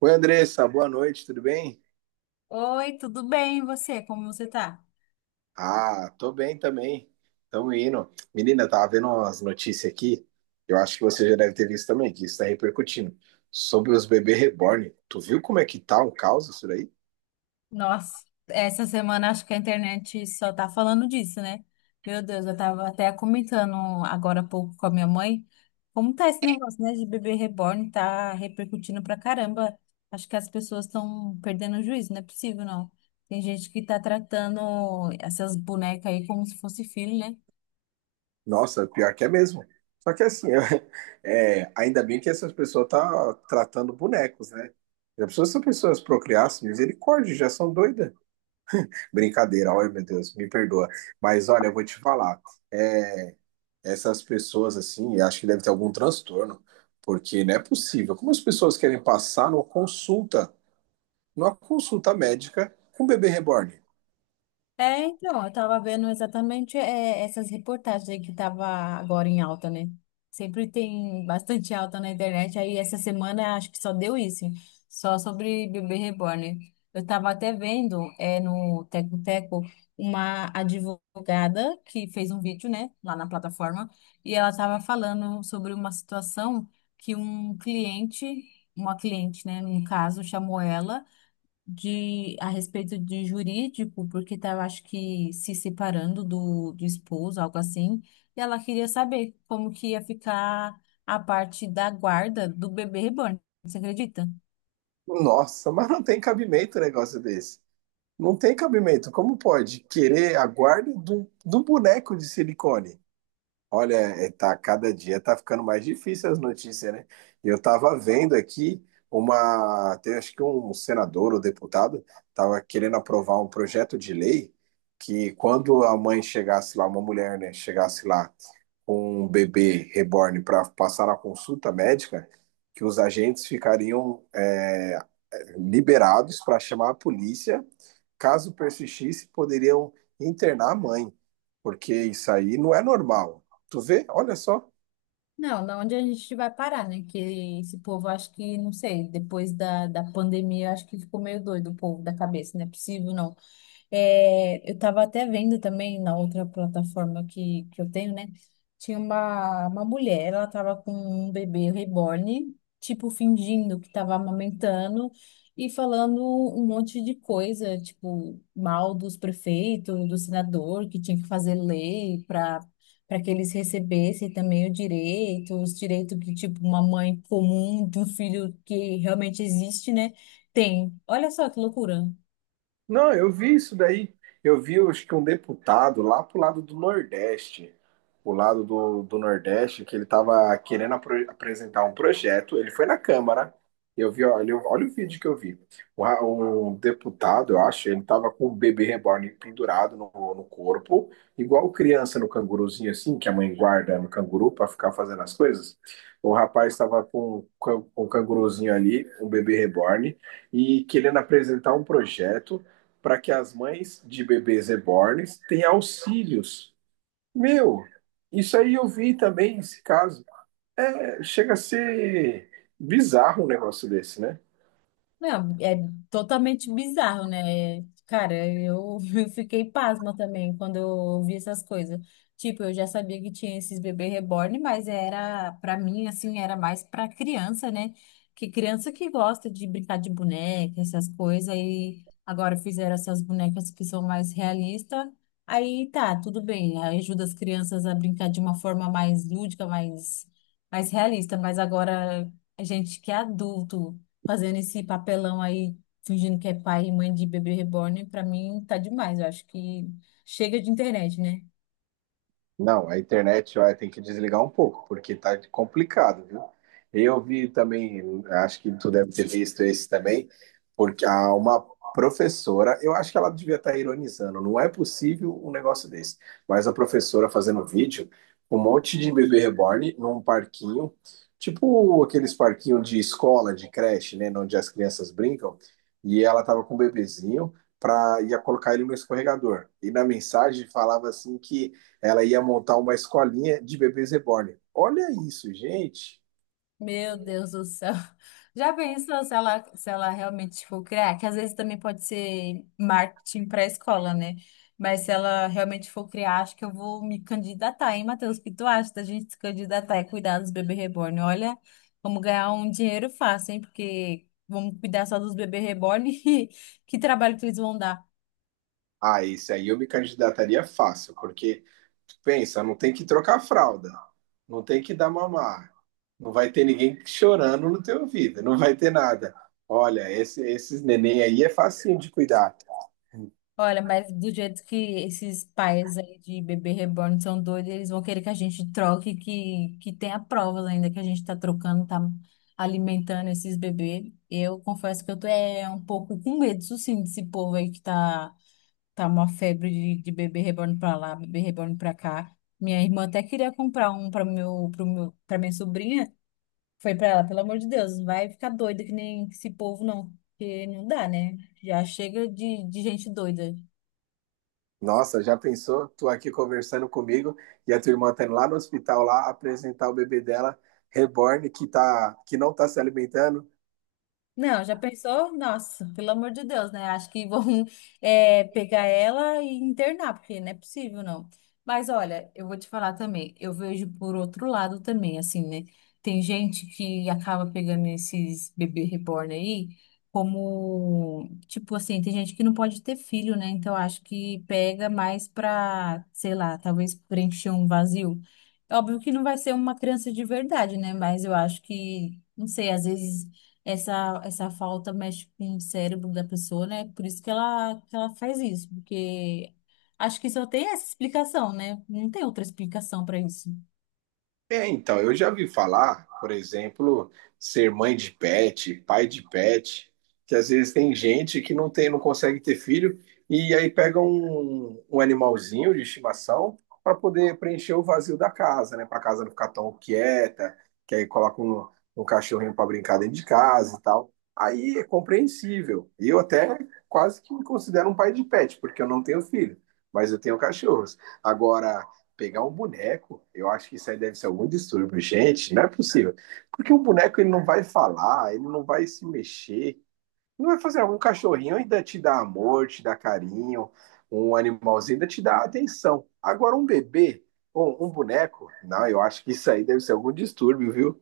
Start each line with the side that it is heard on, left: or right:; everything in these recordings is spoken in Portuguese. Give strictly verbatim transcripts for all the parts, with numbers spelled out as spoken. right: Oi, Andressa, boa noite, tudo bem?
left: Oi, tudo bem? E você? Como você tá?
right: Ah, tô bem também. Tamo indo. Menina, tava vendo umas notícias aqui. Eu acho que você já deve ter visto também, que isso tá repercutindo. Sobre os bebês reborn. Tu viu como é que tá o caos isso daí?
left: Nossa, essa semana acho que a internet só tá falando disso, né? Meu Deus, eu tava até comentando agora há pouco com a minha mãe como tá esse negócio, né, de bebê reborn, tá repercutindo pra caramba. Acho que as pessoas estão perdendo o juízo, não é possível, não. Tem gente que tá tratando essas bonecas aí como se fosse filho, né?
right: Nossa, pior que é mesmo. Só que assim, é, ainda bem que essas pessoas tá tratando bonecos, né? Já pensou se as pessoas procriassem, misericórdia, já são doidas. Brincadeira, olha, meu Deus, me perdoa. Mas olha, eu vou te falar. é, Essas pessoas assim, eu acho que deve ter algum transtorno, porque não é possível. Como as pessoas querem passar numa consulta, numa consulta médica com um bebê reborn?
left: É, então, eu tava vendo exatamente é, essas reportagens aí que tava agora em alta, né? Sempre tem bastante alta na internet, aí essa semana acho que só deu isso, só sobre bebê reborn. Eu tava até vendo é, no Teco Teco uma advogada que fez um vídeo, né, lá na plataforma, e ela tava falando sobre uma situação que um cliente, uma cliente, né, num caso, chamou ela de a respeito de jurídico, porque estava, acho que, se separando do, do esposo, algo assim, e ela queria saber como que ia ficar a parte da guarda do bebê reborn. Você acredita?
right: Nossa, mas não tem cabimento um negócio desse. Não tem cabimento. Como pode querer a guarda de um de um boneco de silicone? Olha, é, tá, cada dia tá ficando mais difícil as notícias, né? Eu tava vendo aqui uma, tem, acho que um senador ou deputado tava querendo aprovar um projeto de lei que quando a mãe chegasse lá, uma mulher, né, chegasse lá com um bebê reborn para passar na consulta médica, que os agentes ficariam é liberados para chamar a polícia. Caso persistisse, poderiam internar a mãe, porque isso aí não é normal. Tu vê? Olha só.
left: Não, não onde a gente vai parar, né? Que esse povo, acho que, não sei, depois da, da pandemia, acho que ficou meio doido o povo da cabeça, não é possível, não. É, eu estava até vendo também na outra plataforma que, que eu tenho, né? Tinha uma, uma mulher, ela estava com um bebê reborn, tipo, fingindo que estava amamentando e falando um monte de coisa, tipo, mal dos prefeitos, do senador, que tinha que fazer lei para para que eles recebessem também o direito, os direitos que, tipo, uma mãe comum de um filho que realmente existe, né? Tem. Olha só que loucura.
right: Não, eu vi isso daí. Eu vi, acho que um deputado lá pro lado do Nordeste, o lado do, do Nordeste, que ele tava querendo apro- apresentar um projeto. Ele foi na Câmara. Eu vi, olha, olha o vídeo que eu vi. O ra- Um deputado, eu acho, ele tava com o bebê reborn pendurado no, no corpo, igual criança no canguruzinho, assim, que a mãe guarda no canguru para ficar fazendo as coisas. O rapaz estava com, o can- com o canguruzinho ali, um bebê reborn, e querendo apresentar um projeto para que as mães de bebês rebornes tenham auxílios. Meu, isso aí eu vi também esse caso. É, chega a ser bizarro um negócio desse, né?
left: Não, é totalmente bizarro, né? Cara, eu, eu fiquei pasma também quando eu vi essas coisas. Tipo, eu já sabia que tinha esses bebês reborn, mas era, pra mim, assim, era mais pra criança, né? Que criança que gosta de brincar de boneca, essas coisas, e agora fizeram essas bonecas que são mais realistas. Aí tá, tudo bem, ajuda as crianças a brincar de uma forma mais lúdica, mais, mais realista, mas agora a gente que é adulto fazendo esse papelão aí, fingindo que é pai e mãe de bebê reborn, pra mim tá demais. Eu acho que chega de internet, né?
right: Não, a internet, olha, tem que desligar um pouco, porque tá complicado, viu? Eu vi também, acho que tu deve ter visto esse também, porque há uma professora, eu acho que ela devia estar ironizando, não é possível um negócio desse, mas a professora fazendo vídeo com um monte de bebê reborn num parquinho, tipo aqueles parquinhos de escola, de creche, né, onde as crianças brincam, e ela tava com um bebezinho, pra, ia colocar ele no escorregador, e na mensagem falava assim que ela ia montar uma escolinha de bebês reborn. Olha isso, gente.
left: Meu Deus do céu. Já pensou se ela, se ela realmente for criar? Que às vezes também pode ser marketing para a escola, né? Mas se ela realmente for criar, acho que eu vou me candidatar, hein, Matheus? O que tu acha da gente se candidatar e cuidar dos bebês reborn? Olha, vamos ganhar um dinheiro fácil, hein? Porque vamos cuidar só dos bebês reborn e que trabalho que eles vão dar.
right: Ah, esse aí eu me candidataria fácil, porque pensa, não tem que trocar fralda, não tem que dar mamar, não vai ter ninguém chorando no teu ouvido, não vai ter nada. Olha, esse, esses neném aí é facinho de cuidar.
left: Olha, mas do jeito que esses pais aí de bebê reborn são doidos, eles vão querer que a gente troque, que, que tenha provas ainda que a gente tá trocando, tá alimentando esses bebês. Eu confesso que eu tô é, um pouco com medo, isso sim, desse povo aí que tá, tá uma febre de, de bebê reborn pra lá, bebê reborn pra cá. Minha irmã até queria comprar um pra meu, pro meu, pra minha sobrinha. Foi pra ela, pelo amor de Deus, não vai ficar doida que nem esse povo, não. Porque não dá, né? Já chega de, de gente doida.
right: Nossa, já pensou? Tu aqui conversando comigo e a tua irmã tá indo lá no hospital lá apresentar o bebê dela, reborn, que, tá, que não tá se alimentando.
left: Não, já pensou? Nossa, pelo amor de Deus, né? Acho que vão eh, pegar ela e internar, porque não é possível, não. Mas olha, eu vou te falar também, eu vejo por outro lado também, assim, né? Tem gente que acaba pegando esses bebê reborn aí como, tipo assim, tem gente que não pode ter filho, né? Então acho que pega mais pra, sei lá, talvez preencher um vazio. É óbvio que não vai ser uma criança de verdade, né? Mas eu acho que, não sei, às vezes essa, essa falta mexe com o cérebro da pessoa, né? Por isso que ela, que ela faz isso, porque acho que só tem essa explicação, né? Não tem outra explicação para isso.
right: É, então, eu já vi falar, por exemplo, ser mãe de pet, pai de pet, que às vezes tem gente que não tem, não consegue ter filho, e aí pega um, um animalzinho de estimação para poder preencher o vazio da casa, né? Para a casa não ficar tão quieta, que aí coloca um, um cachorrinho para brincar dentro de casa e tal. Aí é compreensível. Eu até quase que me considero um pai de pet, porque eu não tenho filho, mas eu tenho cachorros. Agora pegar um boneco. Eu acho que isso aí deve ser algum distúrbio. Gente, não é possível. Porque o boneco ele não vai falar, ele não vai se mexer, não vai fazer algum cachorrinho ainda te dá amor, te dá carinho, um animalzinho ainda te dá atenção. Agora um bebê ou um boneco, não, eu acho que isso aí deve ser algum distúrbio, viu?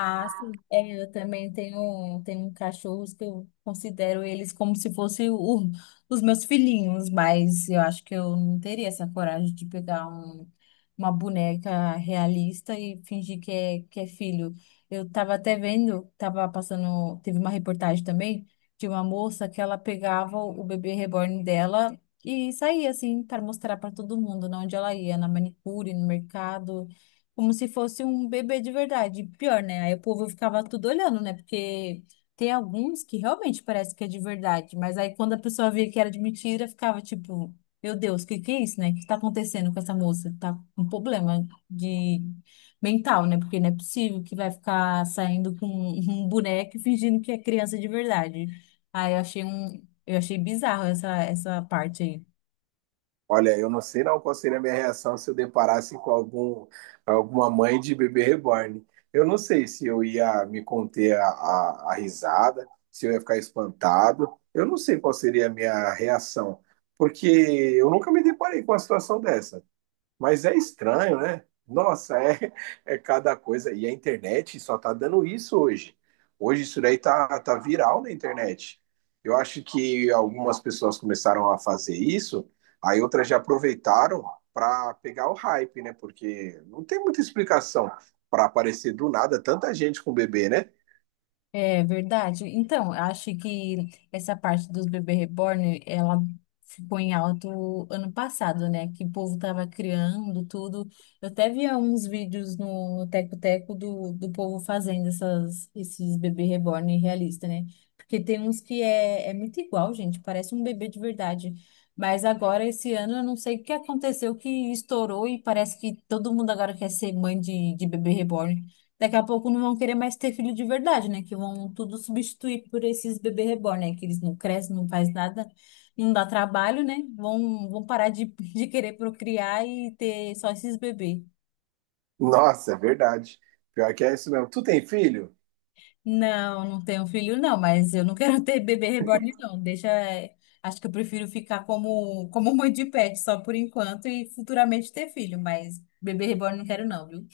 left: Ah, sim. É, eu também tenho, tenho cachorros que eu considero eles como se fossem o- os meus filhinhos, mas eu acho que eu não teria essa coragem de pegar um- uma boneca realista e fingir que é, que é filho. Eu tava até vendo, tava passando, teve uma reportagem também de uma moça que ela pegava o bebê reborn dela e saía assim para mostrar para todo mundo, né, onde ela ia, na manicure, no mercado como se fosse um bebê de verdade. Pior, né? Aí o povo ficava tudo olhando, né? Porque tem alguns que realmente parece que é de verdade, mas aí quando a pessoa via que era de mentira, ficava tipo, meu Deus, o que que é isso, né? O que tá acontecendo com essa moça? Tá com um problema de mental, né? Porque não é possível que vai ficar saindo com um boneco e fingindo que é criança de verdade. Aí eu achei um, eu achei bizarro essa essa parte aí.
right: Olha, eu não sei não qual seria a minha reação se eu deparasse com algum, alguma mãe de bebê reborn. Eu não sei se eu ia me conter a, a, a risada, se eu ia ficar espantado. Eu não sei qual seria a minha reação, porque eu nunca me deparei com uma situação dessa. Mas é estranho, né? Nossa, é, é cada coisa. E a internet só tá dando isso hoje. Hoje isso daí tá, tá viral na internet. Eu acho que algumas pessoas começaram a fazer isso, aí outras já aproveitaram para pegar o hype, né? Porque não tem muita explicação para aparecer do nada tanta gente com bebê, né?
left: É verdade. Então, eu acho que essa parte dos bebê reborn, ela ficou em alto ano passado, né? Que o povo tava criando tudo. Eu até via uns vídeos no Teco Teco do, do povo fazendo essas, esses bebê reborn realista, né? Porque tem uns que é, é muito igual, gente, parece um bebê de verdade. Mas agora, esse ano, eu não sei o que aconteceu, que estourou e parece que todo mundo agora quer ser mãe de, de bebê reborn. Daqui a pouco não vão querer mais ter filho de verdade, né? Que vão tudo substituir por esses bebê reborn, né? Que eles não crescem, não faz nada, não dá trabalho, né? Vão, vão parar de, de querer procriar e ter só esses bebês.
right: Nossa, é verdade. Pior que é isso mesmo. Tu tem filho?
left: Não, não tenho filho, não, mas eu não quero ter bebê reborn, não. Deixa. eh, Acho que eu prefiro ficar como, como mãe de pet só por enquanto e futuramente ter filho, mas bebê reborn não quero, não, viu?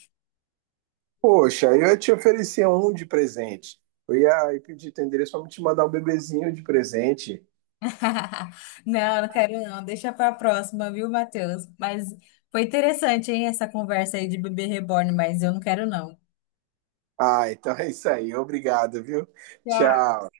right: Poxa, eu te oferecia um de presente. Eu ia aí pedir teu endereço pra me te mandar um bebezinho de presente.
left: Não, não quero não. Deixa pra próxima, viu, Matheus? Mas foi interessante, hein, essa conversa aí de bebê reborn, mas eu não quero não.
right: Ah, então é isso aí. Obrigado, viu?
left: Tchau.
right: Tchau.